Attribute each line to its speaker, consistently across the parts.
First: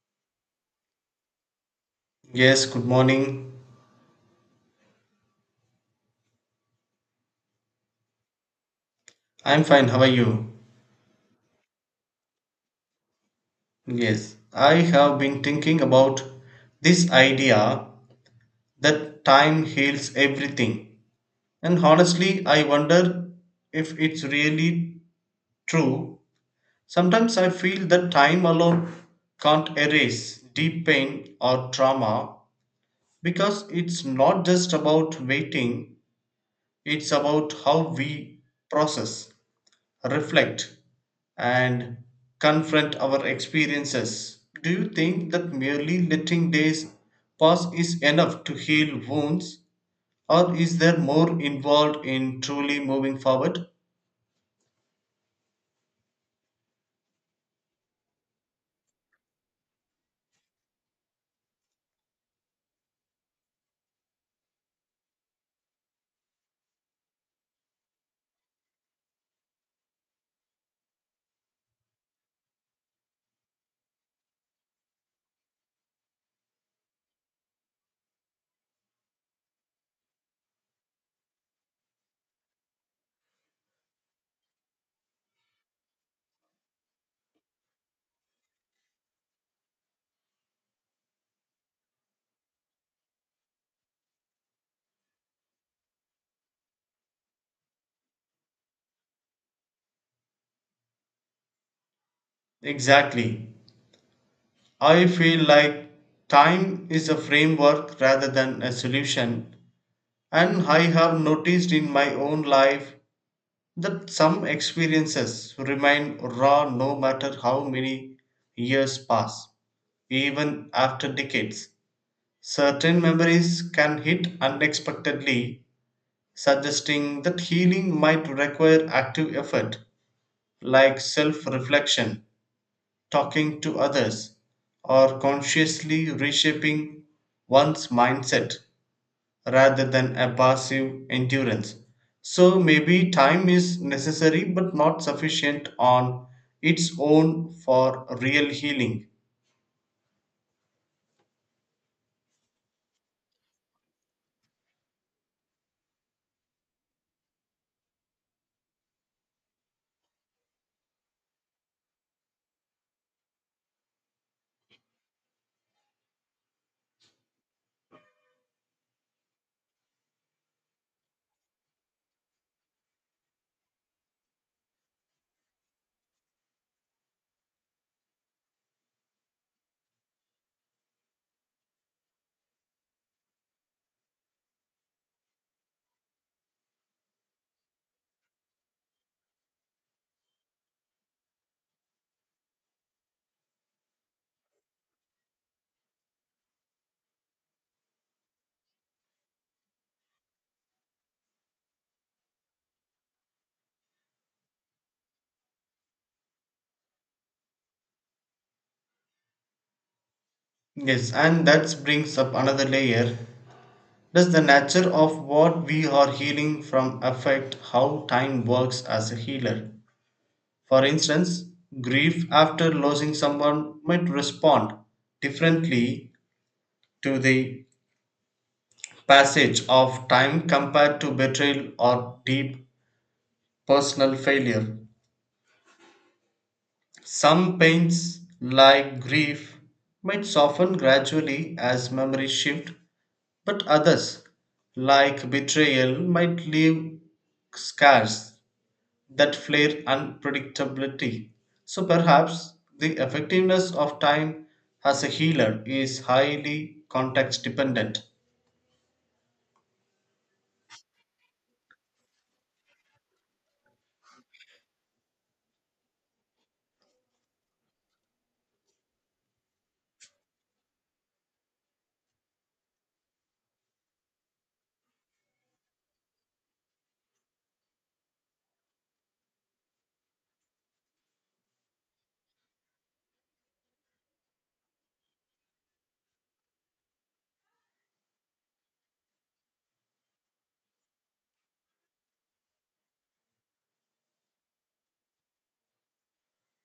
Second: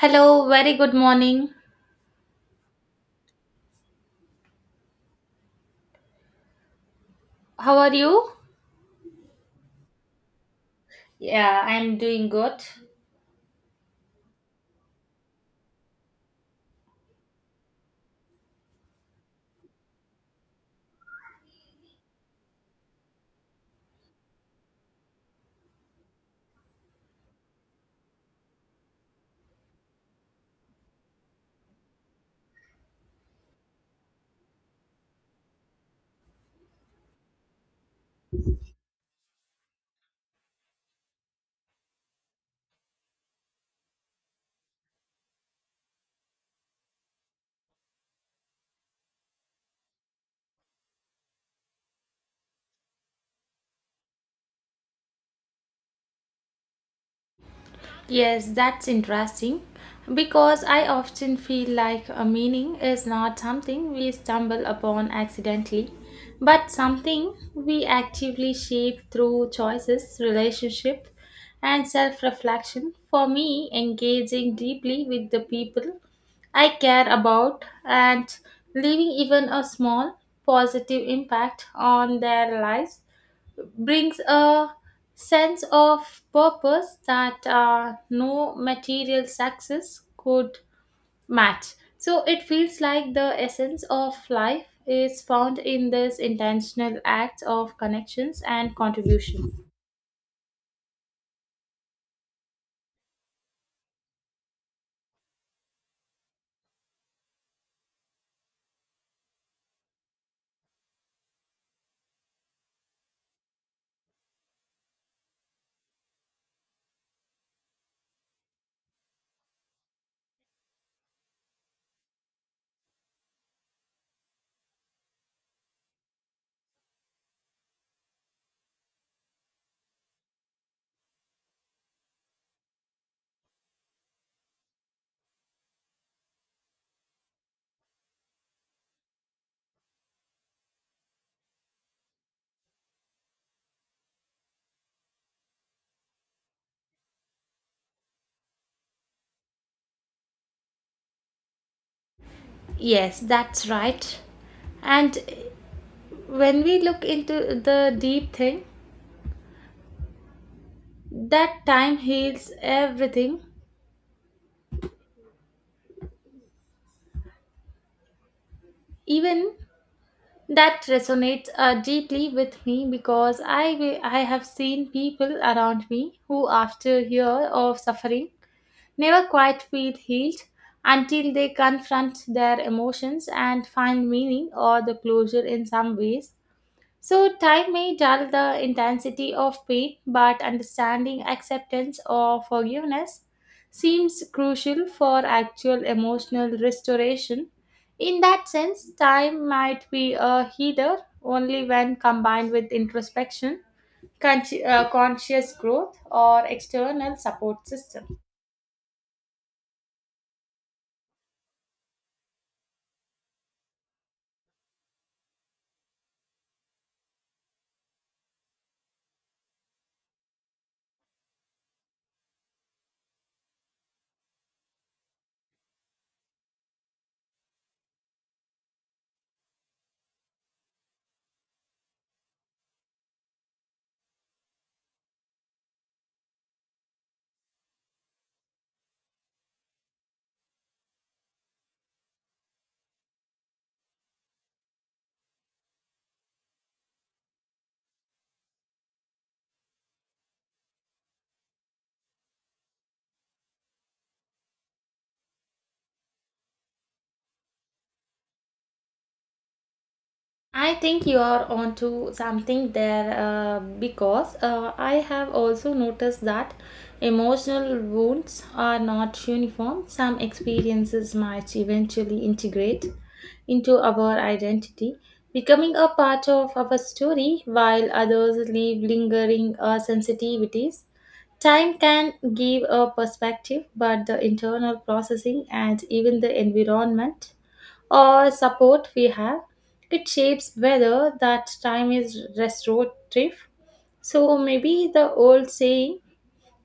Speaker 1: Hello, very good morning.
Speaker 2: Yes, good morning.
Speaker 1: How are you?
Speaker 2: I'm fine. How are you?
Speaker 1: Yeah, I'm doing good.
Speaker 2: Yes, I have been thinking about this idea that time heals everything. And honestly, I wonder if it's really true. Sometimes I feel that time alone can't erase deep pain or trauma because it's not just about waiting, it's about how we process, reflect, and confront our experiences. Do you think that merely letting days pass is enough to heal wounds, or is there more involved in truly moving forward?
Speaker 1: Yes, that's interesting because I often feel like a meaning is not something we stumble upon accidentally, but something we actively shape through choices, relationship, and self-reflection. For me, engaging deeply with the people I care about and leaving even a small positive impact on their lives brings a sense of purpose that no material success could match. So it feels like the essence of life is found in this intentional acts of connections and contribution.
Speaker 2: Exactly. I feel like time is a framework rather than a solution, and I have noticed in my own life that some experiences remain raw no matter how many years pass. Even after decades, certain memories can hit unexpectedly, suggesting that healing might require active effort, like self reflection, talking to others, or consciously reshaping one's mindset rather than a passive endurance. So maybe time is necessary but not sufficient on its own for real healing.
Speaker 1: Yes, that's right. And when we look into the deep thing, that time heals everything, even that resonates deeply with me because I have seen people around me who, after years of suffering, never quite feel healed until they confront their emotions and find meaning or the closure in some ways. So, time may dull the intensity of pain, but understanding acceptance or forgiveness seems crucial for actual emotional restoration. In that sense, time might be a healer only when combined with introspection, conscious growth, or external support system.
Speaker 2: Yes, and that brings up another layer. Does the nature of what we are healing from affect how time works as a healer? For instance, grief after losing someone might respond differently to the passage of time compared to betrayal or deep personal failure. Some pains, like grief, might soften gradually as memories shift, but others, like betrayal, might leave scars that flare unpredictability. So perhaps the effectiveness of time as a healer is highly context dependent.
Speaker 1: I think you are onto something there because I have also noticed that emotional wounds are not uniform. Some experiences might eventually integrate into our identity, becoming a part of our story, while others leave lingering sensitivities. Time can give a perspective, but the internal processing and even the environment or support we have, it shapes whether that time is restorative. So maybe the old saying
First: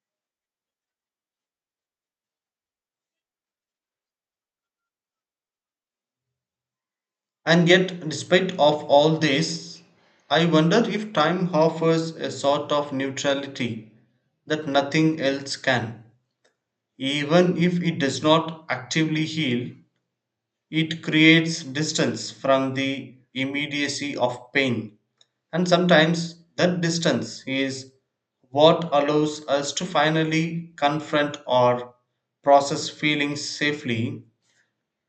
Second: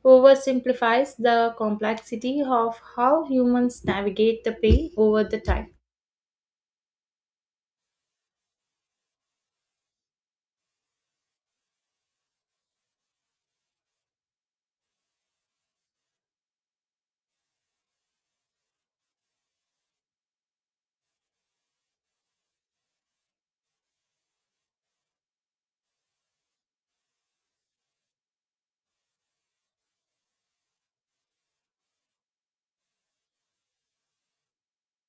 Speaker 1: oversimplifies the complexity of how humans navigate the pain over the time.
Speaker 2: And yet, despite of all this, I wonder if time offers a sort of neutrality that nothing else can. Even if it does not actively heal, it creates distance from the immediacy of pain. And sometimes that distance is what allows us to finally confront or process feelings safely.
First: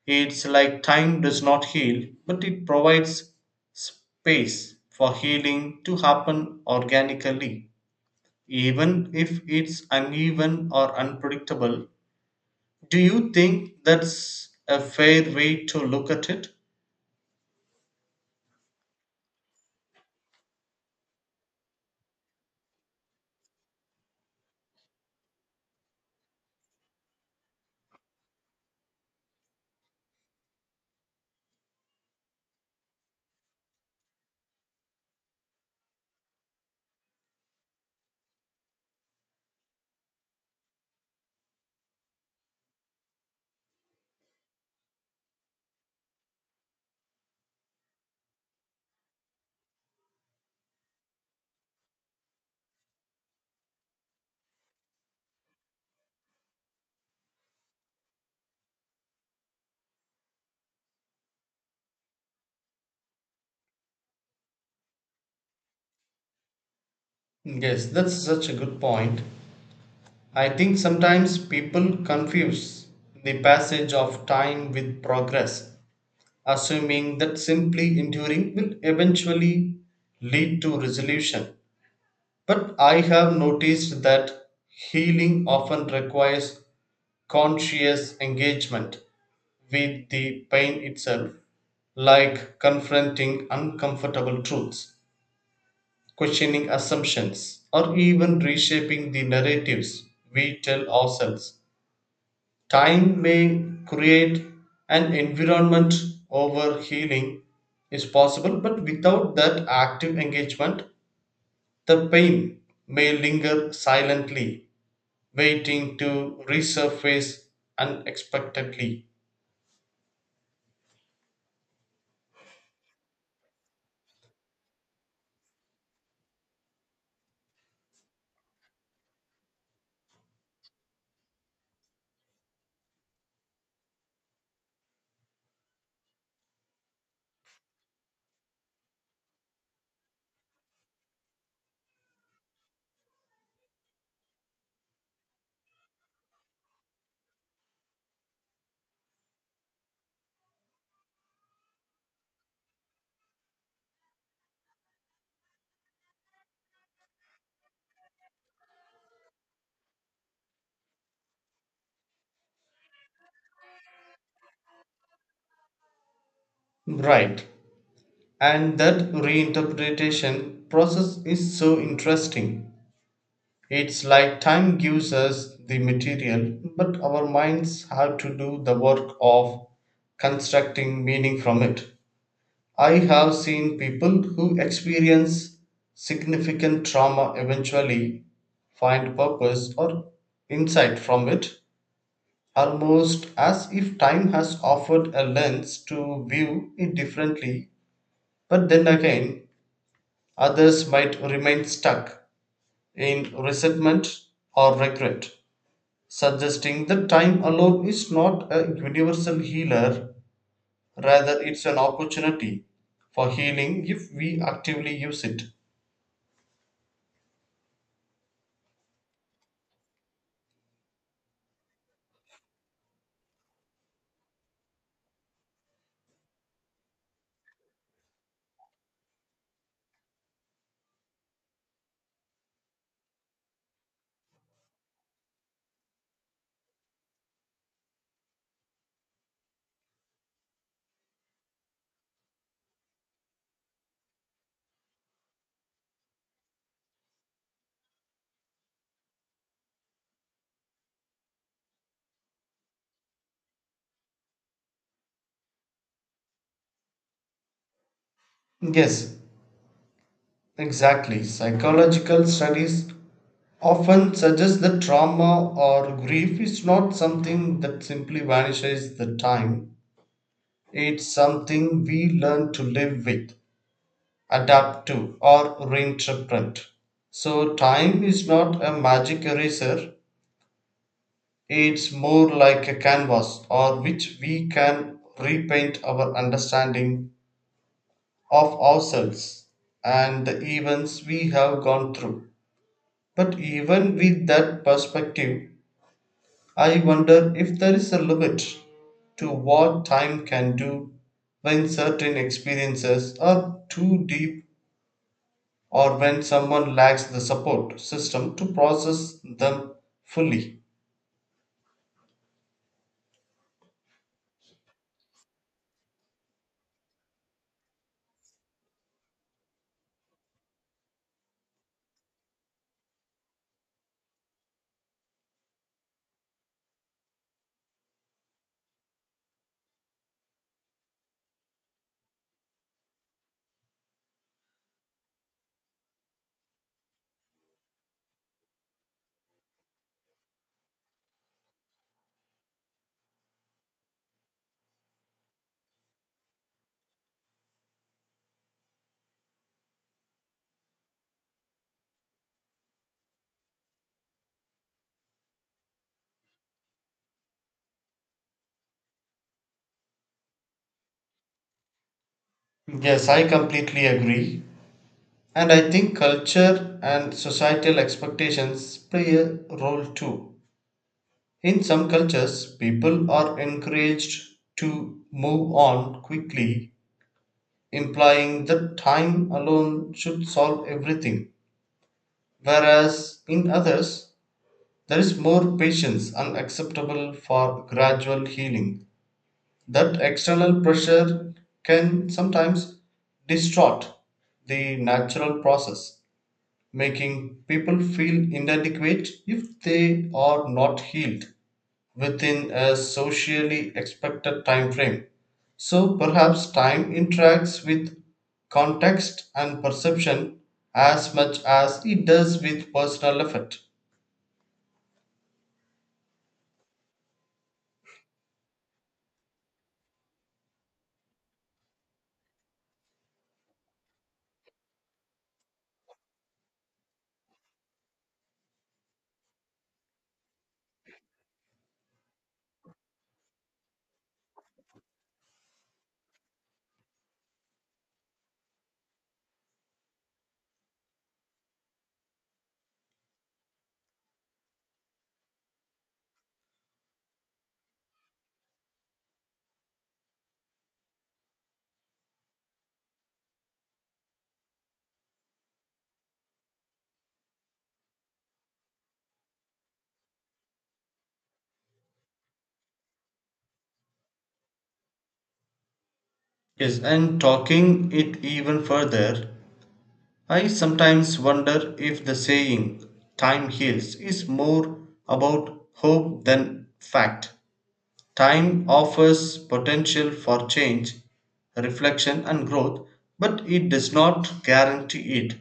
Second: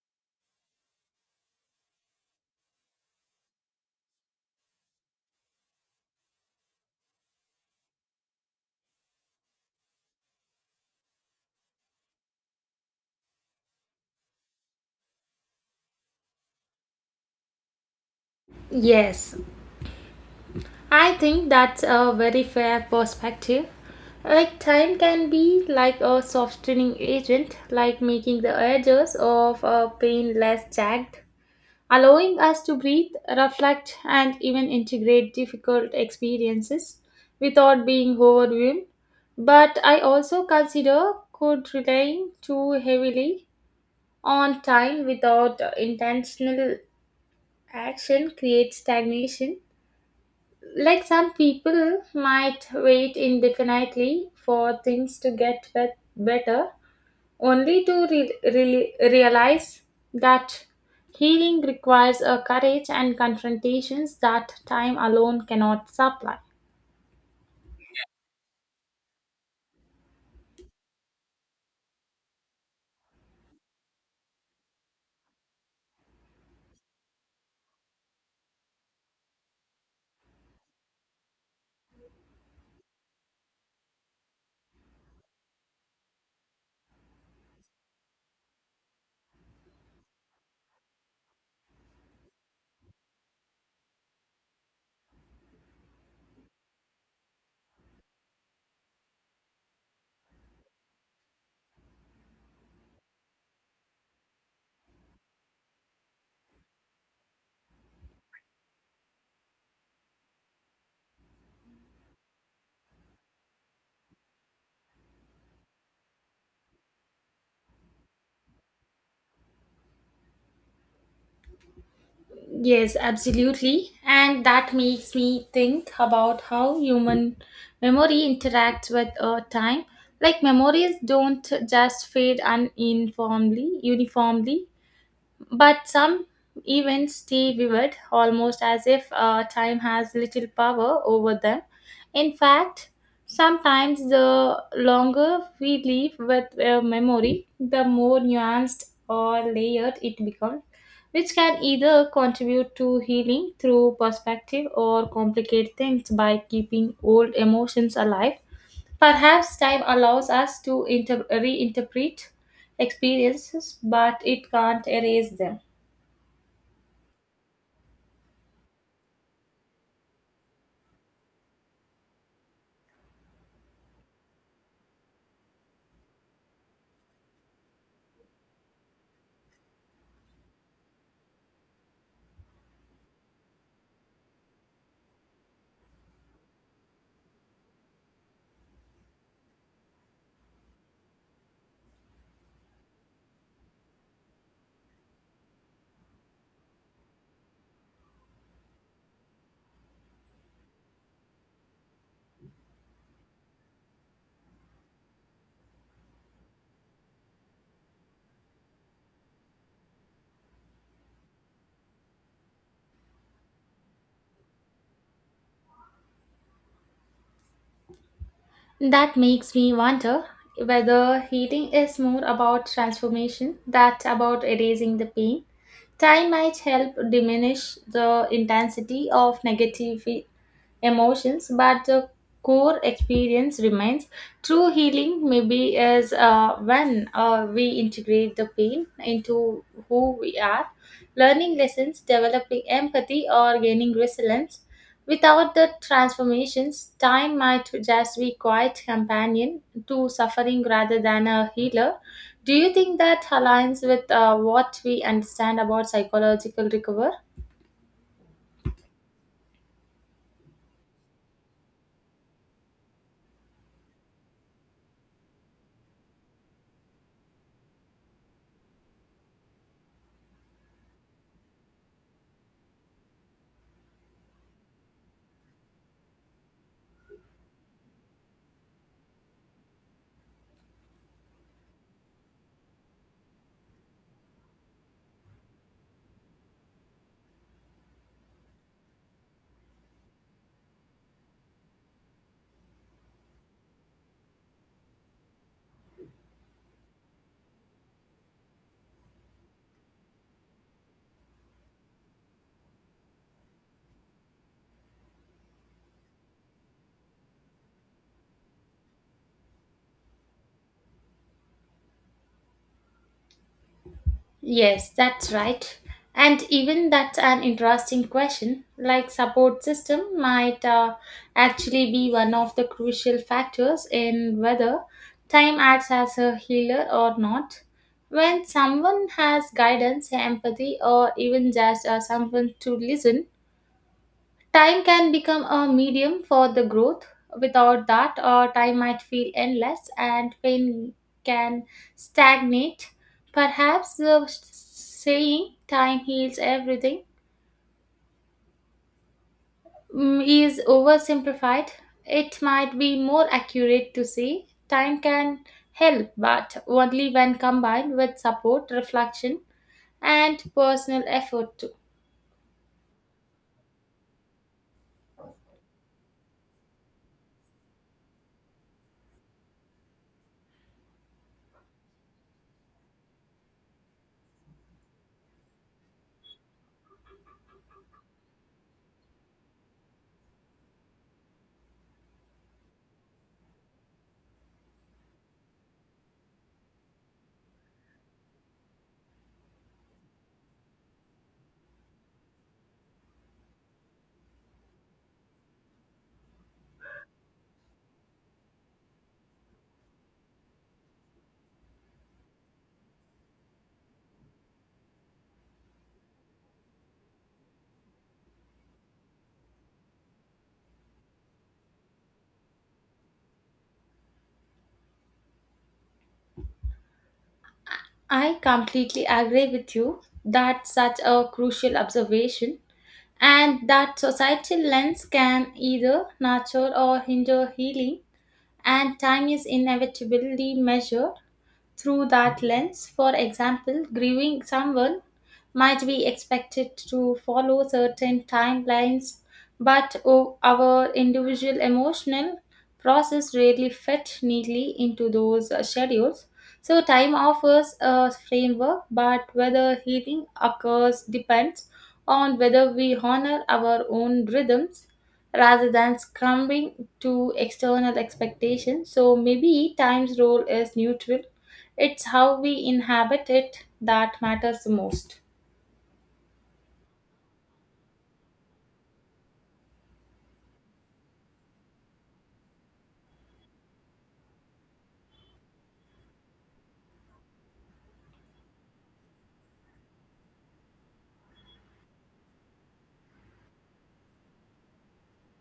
Speaker 2: It's like time does not heal, but it provides space for healing to happen organically, even if it's uneven or unpredictable. Do you think that's a fair way to look at it?
Speaker 1: Yes, I think that's a very fair perspective. Like time can be like a softening agent, like making the edges of a pain less jagged allowing us to breathe, reflect, and even integrate difficult experiences without being overwhelmed. But I also consider could relying too heavily on time without intentional action creates stagnation. Like some people might wait indefinitely for things to get better only to re- re realize that healing requires a courage and confrontations that time alone cannot supply.
Speaker 2: Yes, that's such a good point. I think sometimes people confuse the passage of time with progress, assuming that simply enduring will eventually lead to resolution. But I have noticed that healing often requires conscious engagement with the pain itself, like confronting uncomfortable truths, questioning assumptions, or even reshaping the narratives we tell ourselves. Time may create an environment over healing is possible, but without that active engagement, the pain may linger silently waiting to resurface unexpectedly.
Speaker 1: Yes, absolutely. And that makes me think about how human memory interacts with time. Like memories don't just fade uniformly. But some events stay vivid, almost as if time has little power over them. In fact, sometimes the longer we live with a memory, the more nuanced or layered it becomes which can either contribute to healing through perspective or complicate things by keeping old emotions alive. Perhaps time allows us to reinterpret experiences, but it can't erase them.
Speaker 2: Right. And that reinterpretation process is so interesting. It's like time gives us the material, but our minds have to do the work of constructing meaning from it. I have seen people who experience significant trauma eventually find purpose or insight from it, almost as if time has offered a lens to view it differently. But then again, others might remain stuck in resentment or regret, suggesting that time alone is not a universal healer, rather, it's an opportunity for healing if we actively use it.
Speaker 1: That makes me wonder whether healing is more about transformation than about erasing the pain. Time might help diminish the intensity of negative emotions, but the core experience remains. True healing, maybe, is when we integrate the pain into who we are, learning lessons, developing empathy, or gaining resilience. Without the transformations, time might just be quiet companion to suffering rather than a healer. Do you think that aligns with what we understand about psychological recovery?
Speaker 2: Yes, exactly. Psychological studies often suggests that trauma or grief is not something that simply vanishes the time. It's something we learn to live with, adapt to, or reinterpret. So time is not a magic eraser. It's more like a canvas or which we can repaint our understanding of ourselves and the events we have gone through. But even with that perspective, I wonder if there is a limit to what time can do when certain experiences are too deep or when someone lacks the support system to process them fully.
Speaker 1: Yes, that's right. And even that's an interesting question. Like support system might actually be one of the crucial factors in whether time acts as a healer or not. When someone has guidance, empathy, or even just someone to listen, time can become a medium for the growth. Without that, time might feel endless and pain can stagnate. Perhaps the saying time heals everything is oversimplified. It might be more accurate to say time can help, but only when combined with support, reflection, and personal effort too.
Speaker 2: Yes, I completely agree. And I think culture and societal expectations play a role too. In some cultures, people are encouraged to move on quickly, implying that time alone should solve everything, whereas in others there is more patience unacceptable for gradual healing. That external pressure can sometimes distort the natural process, making people feel inadequate if they are not healed within a socially expected time frame. So perhaps time interacts with context and perception as much as it does with personal effort.
Speaker 1: I completely agree with you. That such a crucial observation and that societal lens can either nurture or hinder healing, and time is inevitably measured through that lens. For example, grieving someone might be expected to follow certain timelines, but our individual emotional process rarely fit neatly into those schedules. So, time offers a framework, but whether healing occurs depends on whether we honor our own rhythms rather than succumbing to external expectations. So, maybe time's role is neutral, it's how we inhabit it that matters the most.
Speaker 2: Yes, and talking it even further, I sometimes wonder if the saying, time heals, is more about hope than fact. Time offers potential for change, reflection, and growth, but it does not guarantee it.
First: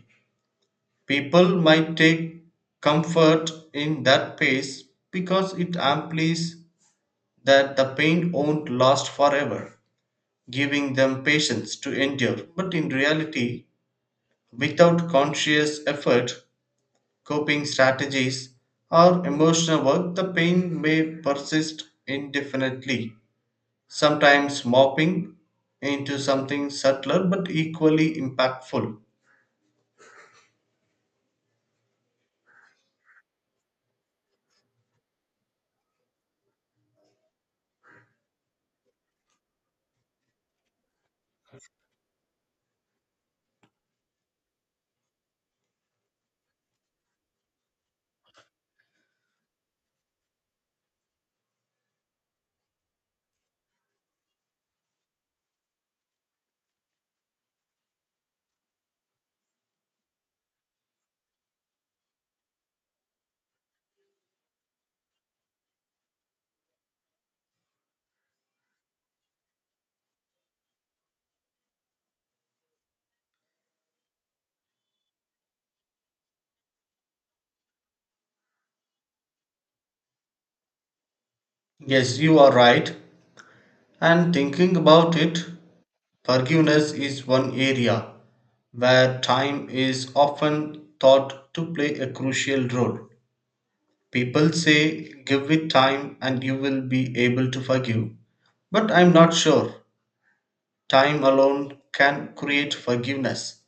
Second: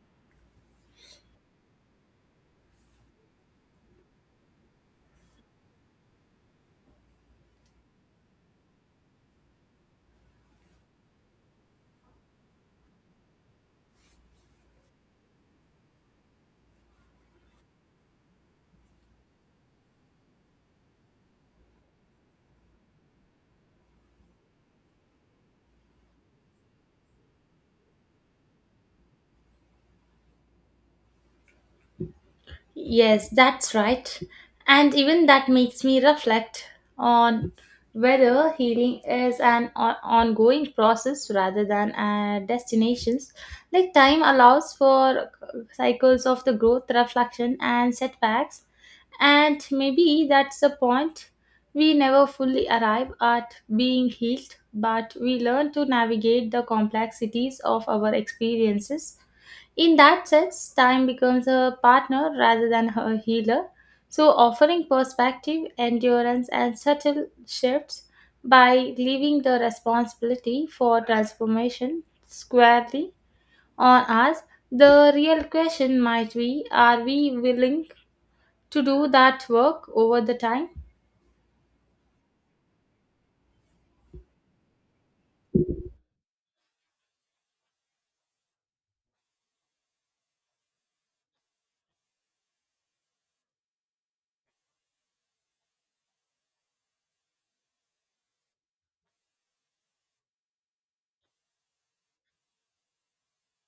Speaker 2: People might take comfort in that pace because it implies that the pain won't last forever, giving them patience to endure. But in reality, without conscious effort, coping strategies, or emotional work, the pain may persist indefinitely, sometimes mopping into something subtler but equally impactful.
Speaker 1: Yes, that's right. And even that makes me reflect on whether healing is an ongoing process rather than a destination. Like time allows for cycles of the growth, reflection, and setbacks. And maybe that's the point. We never fully arrive at being healed, but we learn to navigate the complexities of our experiences in that sense, time becomes a partner rather than a healer, so offering perspective, endurance, and subtle shifts by leaving the responsibility for transformation squarely on us. The real question might be are we willing to do that work over the time?
Speaker 2: Yes, you are right. And thinking about it, forgiveness is one area where time is often thought to play a crucial role. People say, give it time and you will be able to forgive. But I'm not sure time alone can create forgiveness.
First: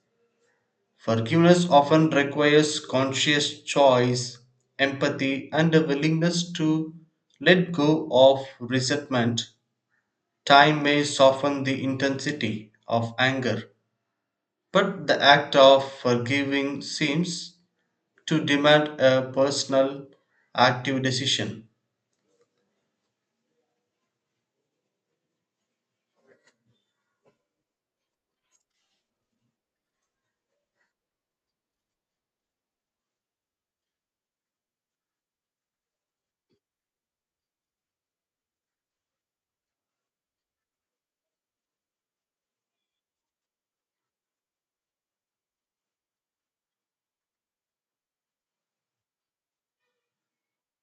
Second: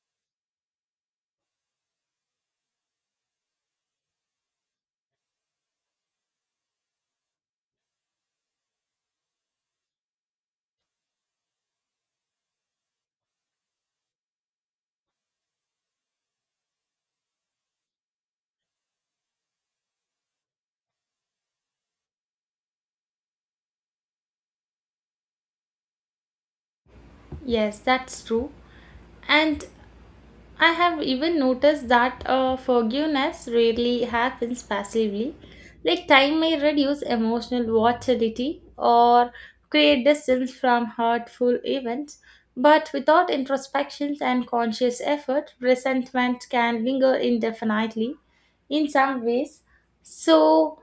Speaker 2: Forgiveness often requires conscious choice, empathy, and a willingness to let go of resentment. Time may soften the intensity of anger, but the act of forgiving seems to demand a personal, active decision.
Speaker 1: Yes, that's true. And I have even noticed that forgiveness rarely happens passively. Like time may reduce emotional volatility or create distance from hurtful events, but without introspections and conscious effort, resentment can linger indefinitely in some ways. So,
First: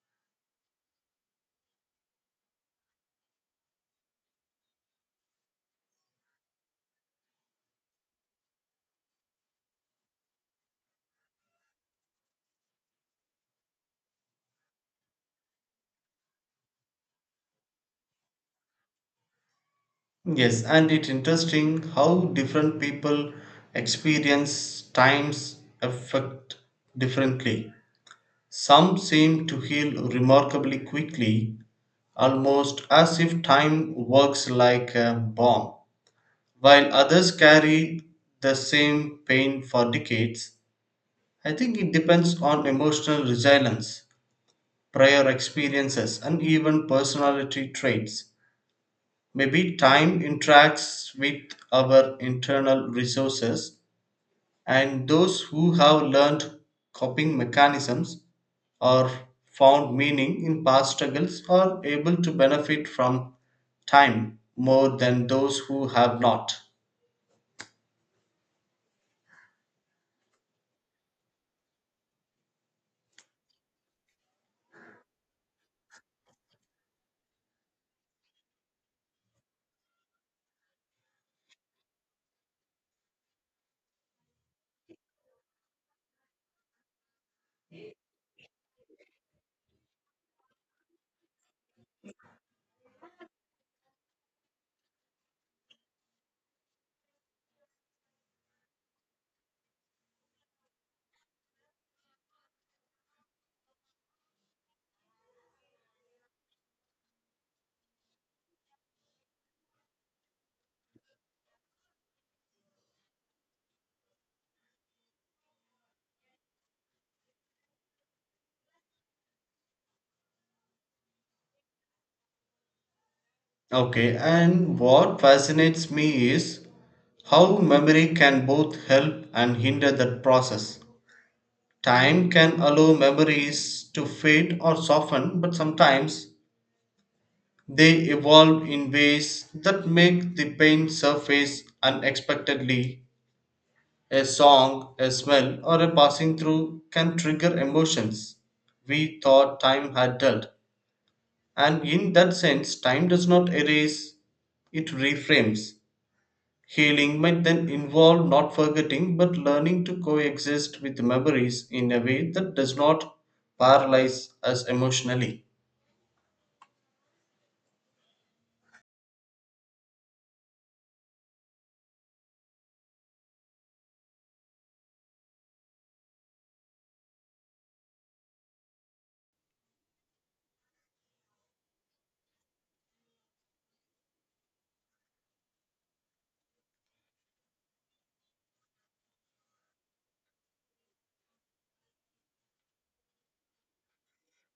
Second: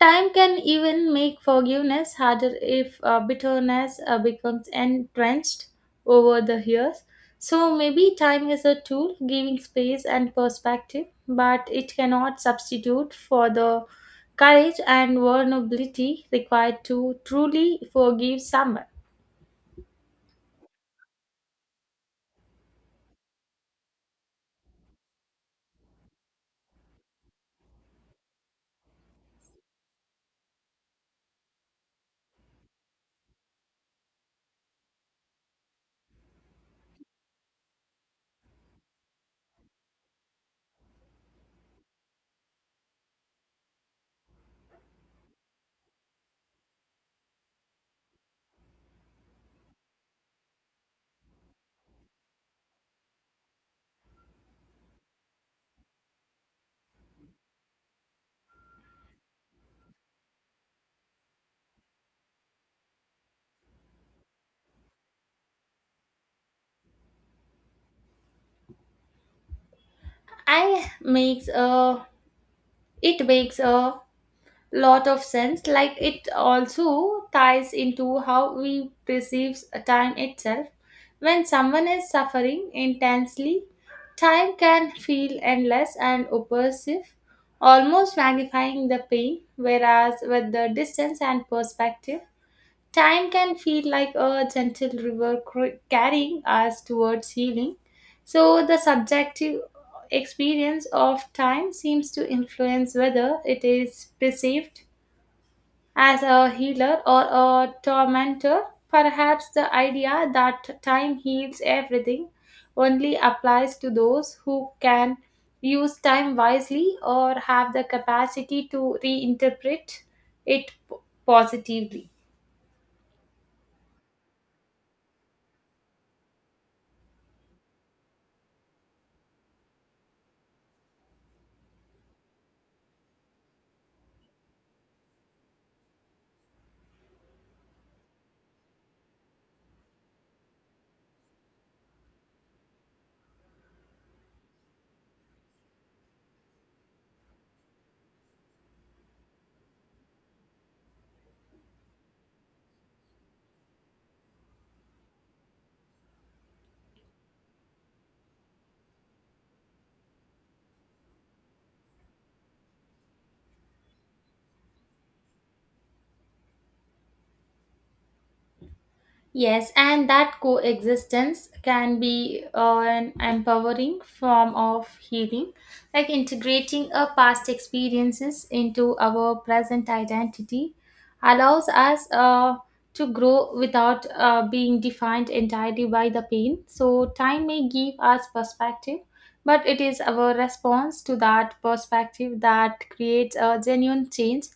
Speaker 1: time can even make forgiveness harder if bitterness becomes entrenched over the years. So maybe time is a tool giving space and perspective, but it cannot substitute for the courage and vulnerability required to truly forgive someone.
Speaker 2: Yes, and it's interesting how different people experience time's effect differently. Some seem to heal remarkably quickly, almost as if time works like a bomb, while others carry the same pain for decades. I think it depends on emotional resilience, prior experiences, and even personality traits. Maybe time interacts with our internal resources and those who have learned coping mechanisms or found meaning in past struggles are able to benefit from time more than those who have not.
Speaker 1: I makes a It makes a lot of sense like it also ties into how we perceive time itself when someone is suffering intensely time can feel endless and oppressive almost magnifying the pain whereas with the distance and perspective time can feel like a gentle river carrying us towards healing so the subjective experience of time seems to influence whether it is perceived as a healer or a tormentor, perhaps the idea that time heals everything only applies to those who can use time wisely or have the capacity to reinterpret it positively.
Speaker 2: Okay, and what fascinates me is how memory can both help and hinder that process. Time can allow memories to fade or soften, but sometimes they evolve in ways that make the pain surface unexpectedly. A song, a smell, or a passing through can trigger emotions we thought time had dealt. And in that sense, time does not erase, it reframes. Healing might then involve not forgetting but learning to coexist with memories in a way that does not paralyze us emotionally.
Speaker 1: Yes, and that coexistence can be an empowering form of healing, like integrating our past experiences into our present identity allows us to grow without being defined entirely by the pain. So, time may give us perspective, but it is our response to that perspective that creates a genuine change.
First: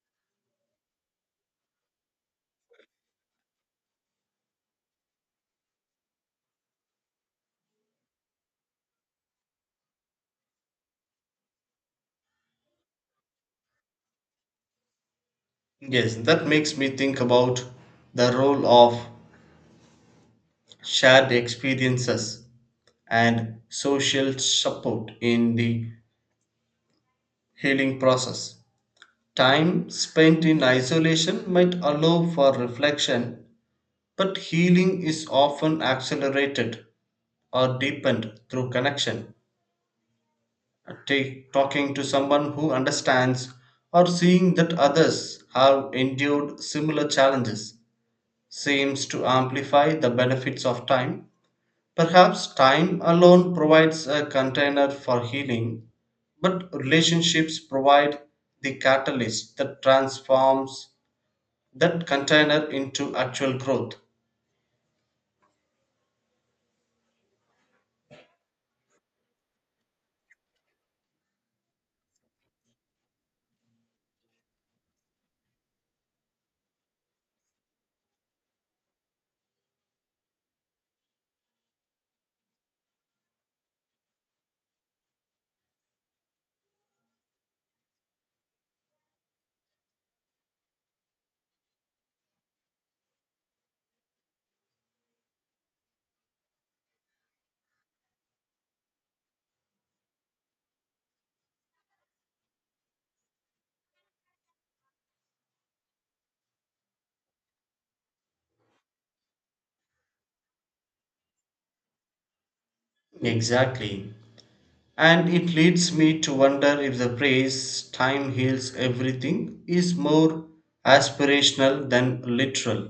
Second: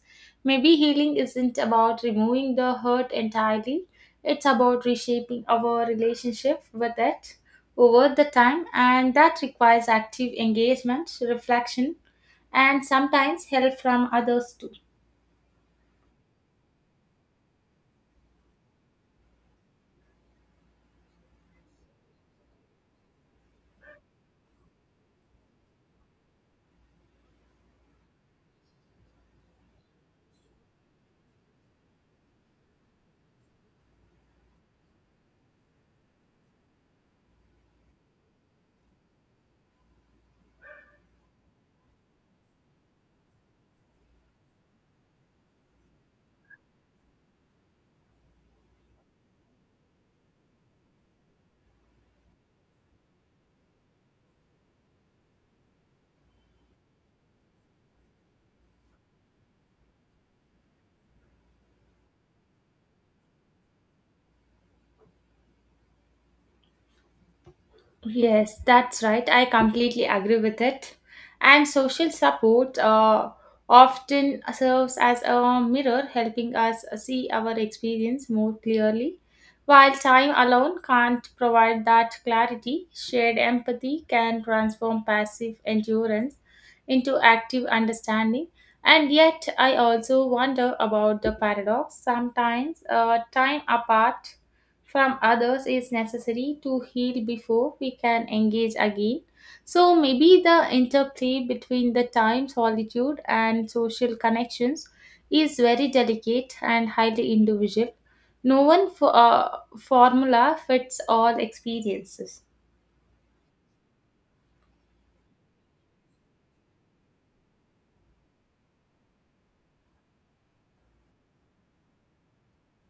Speaker 1: Maybe healing isn't about removing the hurt entirely it's about reshaping our relationship with it over the time, and that requires active engagement, reflection, and sometimes help from others too.
Speaker 2: Yes, that makes me think about the role of shared experiences and social support in the healing process. Time spent in isolation might allow for reflection, but healing is often accelerated or deepened through connection. Take talking to someone who understands or seeing that others have endured similar challenges seems to amplify the benefits of time. Perhaps time alone provides a container for healing, but relationships provide the catalyst that transforms that container into actual growth.
Speaker 1: Yes, that's right. I completely agree with it. And social support often serves as a mirror, helping us see our experience more clearly. While time alone can't provide that clarity, shared empathy can transform passive endurance into active understanding. And yet, I also wonder about the paradox. Sometimes, time apart from others is necessary to heal before we can engage again. So, maybe the interplay between the time, solitude, and social connections is very delicate and highly individual. No one formula fits all experiences.
Speaker 2: Exactly. And it leads me to wonder if the phrase time heals everything is more aspirational than literal.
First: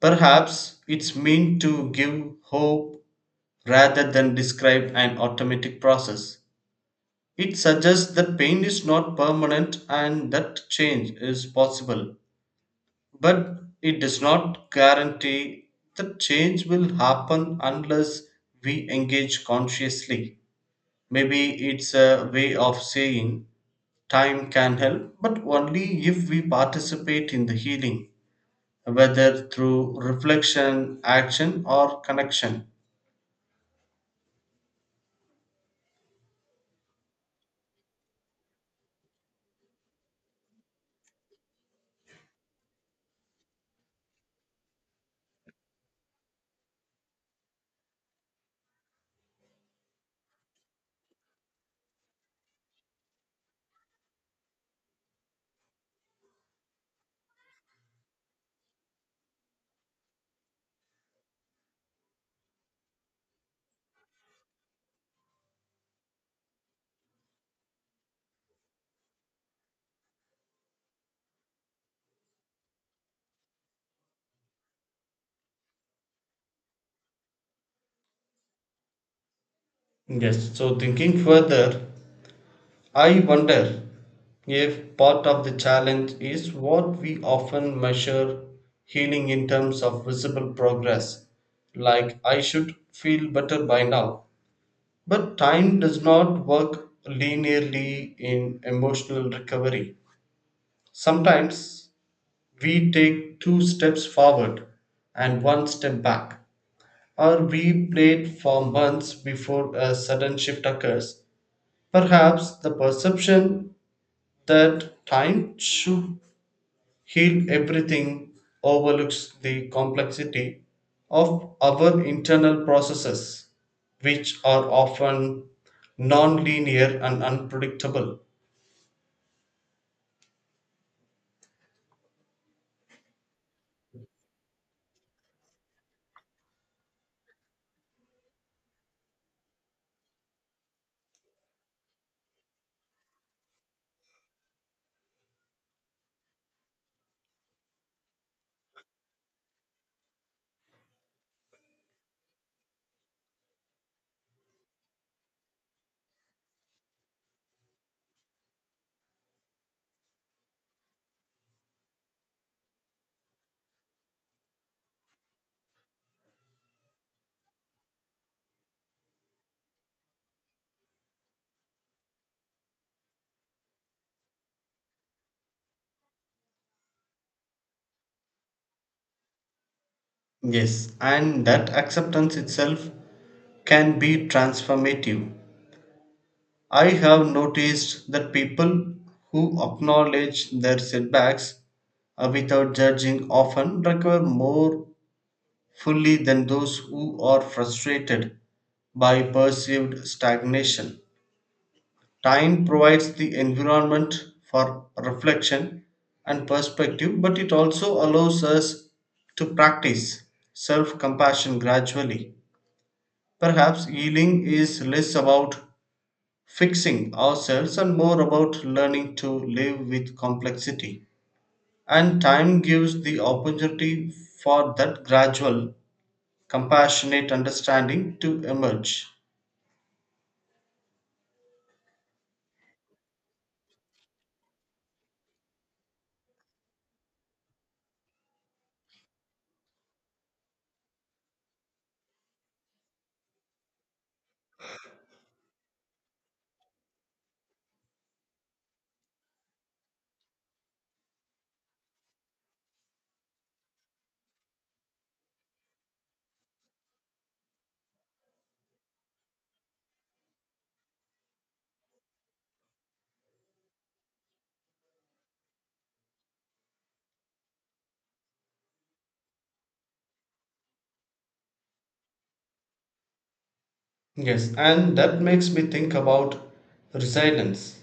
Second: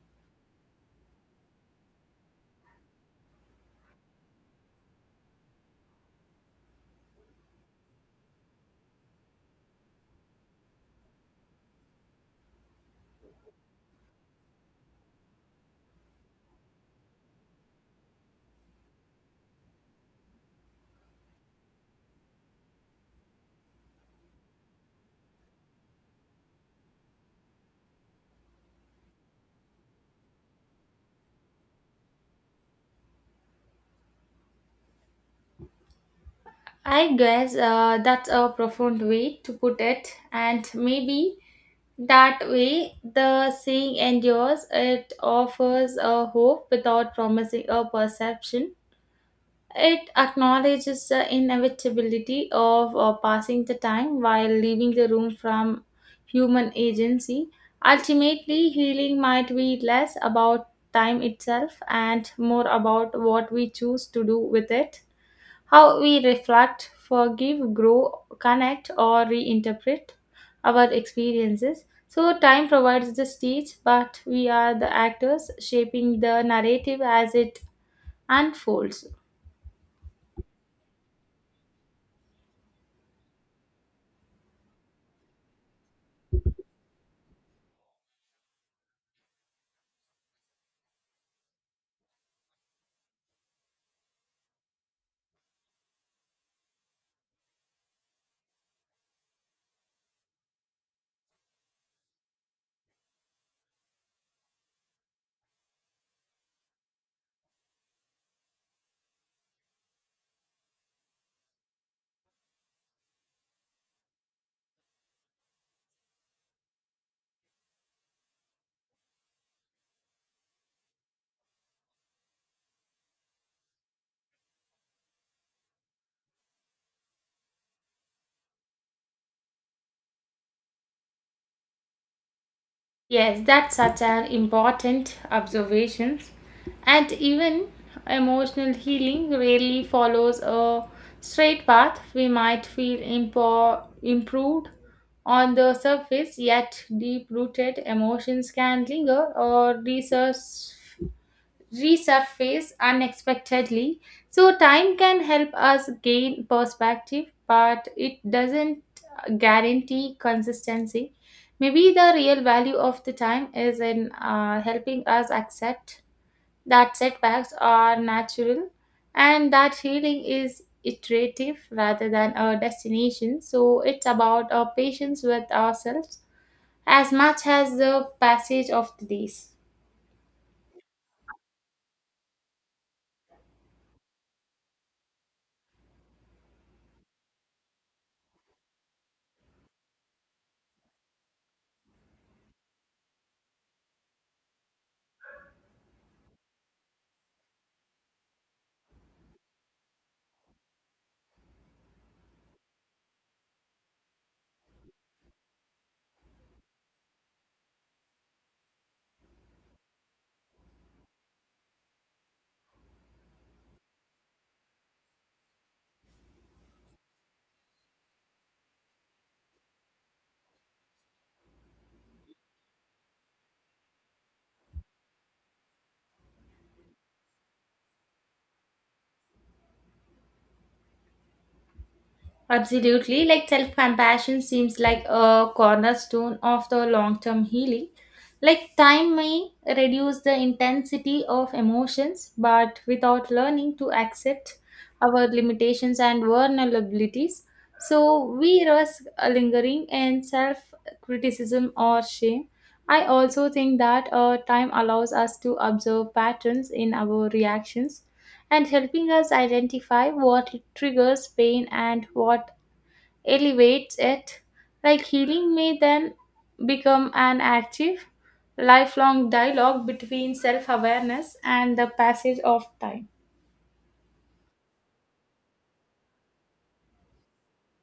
Speaker 2: Perhaps it's meant to give hope rather than describe an automatic process. It suggests that pain is not permanent and that change is possible, but it does not guarantee that change will happen unless we engage consciously. Maybe it's a way of saying time can help, but only if we participate in the healing, whether through reflection, action, or connection.
Speaker 1: I guess that's a profound way to put it, and maybe that way, the saying endures. It offers a hope without promising a perception. It acknowledges the inevitability of passing the time while leaving the room from human agency. Ultimately, healing might be less about time itself and more about what we choose to do with it, how we reflect, forgive, grow, connect, or reinterpret our experiences. So, time provides the stage, but we are the actors shaping the narrative as it unfolds.
Speaker 2: Yes, so thinking further, I wonder if part of the challenge is what we often measure healing in terms of visible progress, like I should feel better by now. But time does not work linearly in emotional recovery. Sometimes we take 2 steps forward and 1 step back, or we played for months before a sudden shift occurs. Perhaps the perception that time should heal everything, overlooks the complexity of our internal processes, which are often non-linear and unpredictable.
Speaker 1: Yes, that's such an important observation. And even emotional healing rarely follows a straight path. We might feel improved on the surface, yet deep rooted emotions can linger or resurface unexpectedly. So, time can help us gain perspective, but it doesn't guarantee consistency. Maybe the real value of the time is in helping us accept that setbacks are natural and that healing is iterative rather than a destination. So, it's about our patience with ourselves as much as the passage of the days.
Speaker 2: Yes, and that acceptance itself can be transformative. I have noticed that people who acknowledge their setbacks without judging often recover more fully than those who are frustrated by perceived stagnation. Time provides the environment for reflection and perspective, but it also allows us to practice self compassion gradually. Perhaps healing is less about fixing ourselves and more about learning to live with complexity. And time gives the opportunity for that gradual, compassionate understanding to emerge.
Speaker 1: Absolutely. Like self compassion seems like a cornerstone of the long term healing. Like time may reduce the intensity of emotions, but without learning to accept our limitations and vulnerabilities, so we risk lingering in self criticism or shame. I also think that time allows us to observe patterns in our reactions and helping us identify what triggers pain and what elevates it. Like healing may then become an active, lifelong dialogue between self awareness and the passage of time.
Speaker 2: Yes, and that makes me think about resilience,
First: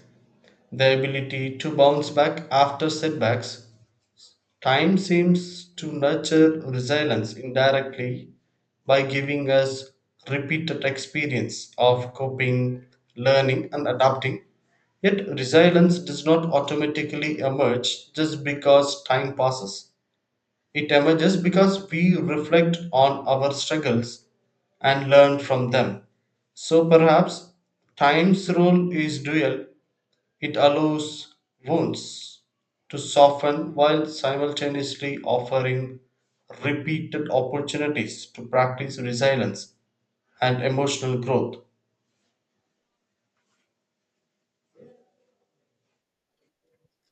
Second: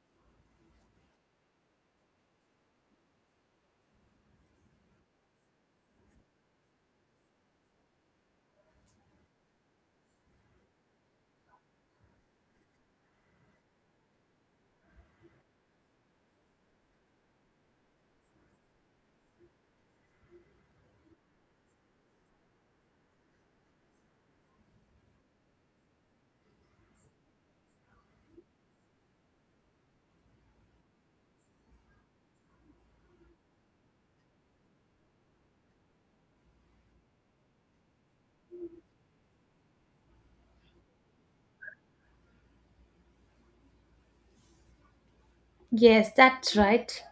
Speaker 2: the ability to bounce back after setbacks. Time seems to nurture resilience indirectly by giving us repeated experience of coping, learning, and adapting. Yet, resilience does not automatically emerge just because time passes. It emerges because we reflect on our struggles and learn from them. So perhaps time's role is dual, it allows wounds to soften while simultaneously offering repeated opportunities to practice resilience and emotional growth.
Speaker 1: Yes, that's right.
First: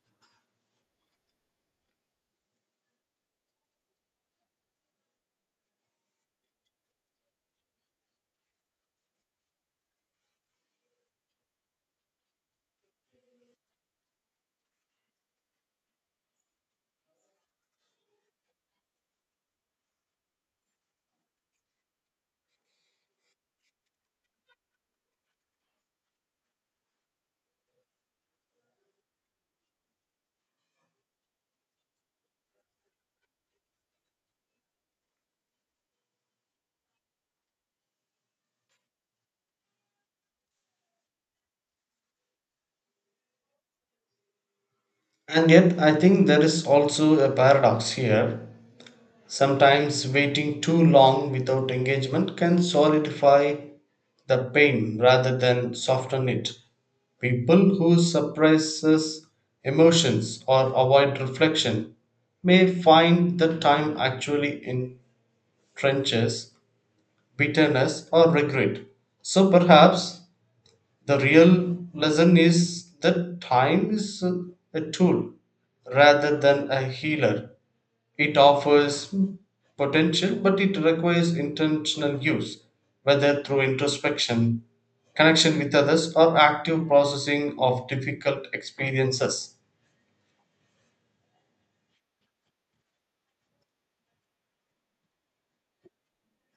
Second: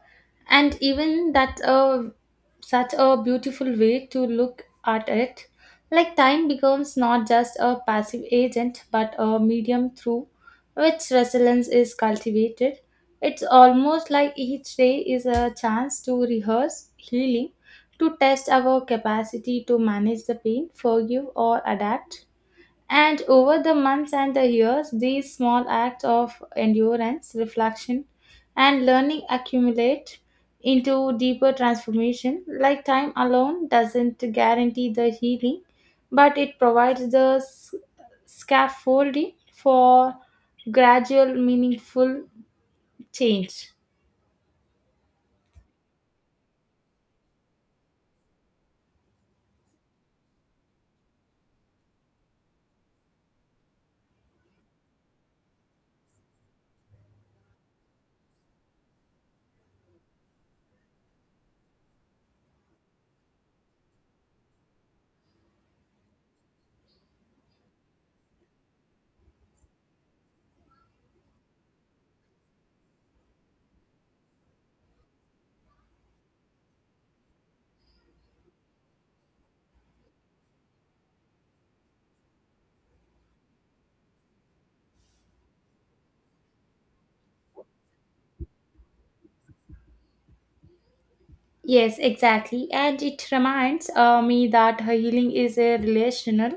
Speaker 1: And even that's a such a beautiful way to look at it. Like time becomes not just a passive agent but a medium through which resilience is cultivated. It's almost like each day is a chance to rehearse healing, to test our capacity to manage the pain, forgive or adapt and over the months and the years, these small acts of endurance, reflection, and learning accumulate into deeper transformation. Like time alone doesn't guarantee the healing, but it provides the scaffolding for gradual, meaningful change.
Speaker 2: And yet, I think there is also a paradox here. Sometimes waiting too long without engagement can solidify the pain rather than soften it. People who suppresses emotions or avoid reflection may find that time actually entrenches bitterness or regret. So perhaps the real lesson is that time is a tool rather than a healer. It offers potential, but it requires intentional use, whether through introspection, connection with others, or active processing of difficult experiences.
Speaker 1: Yes, exactly. And it reminds me that healing is a relational.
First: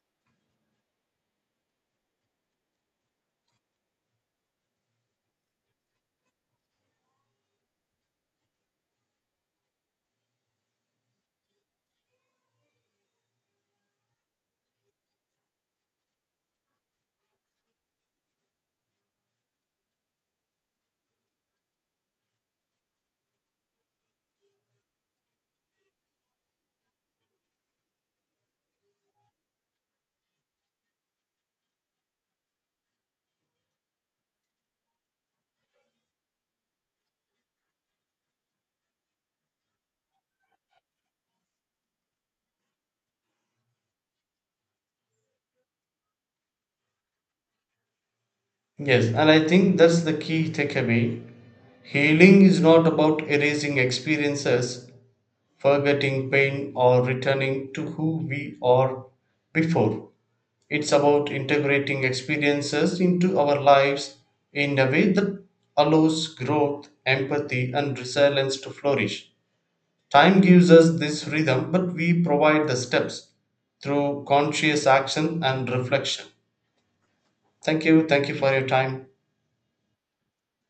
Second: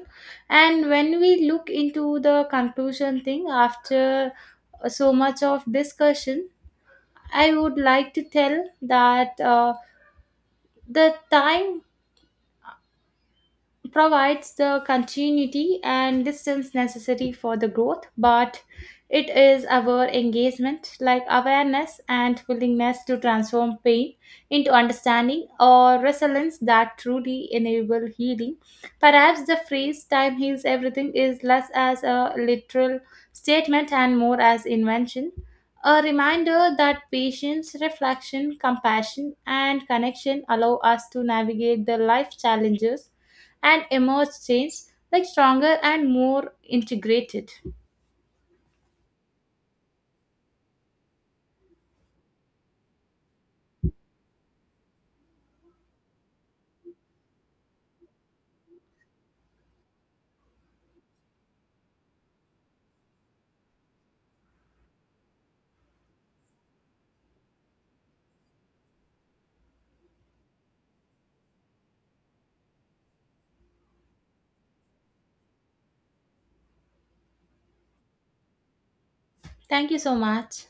Speaker 1: And when we look into the conclusion thing after so much of discussion, I would like to tell that the time provides the continuity and distance necessary for the growth, but it is our engagement, like awareness and willingness to transform pain into understanding or resilience, that truly enable healing. Perhaps the phrase time heals everything is less as a literal statement and more as invention. A reminder that patience, reflection, compassion, and connection allow us to navigate the life challenges and emerge, since, like stronger and more integrated.
Speaker 2: Yes, and I think that's the key takeaway. Healing is not about erasing experiences, forgetting pain, or returning to who we are before. It's about integrating experiences into our lives in a way that allows growth, empathy, and resilience to flourish. Time gives us this rhythm, but we provide the steps through conscious action and reflection. Thank you. Thank you for your time.
Speaker 1: Thank you so much.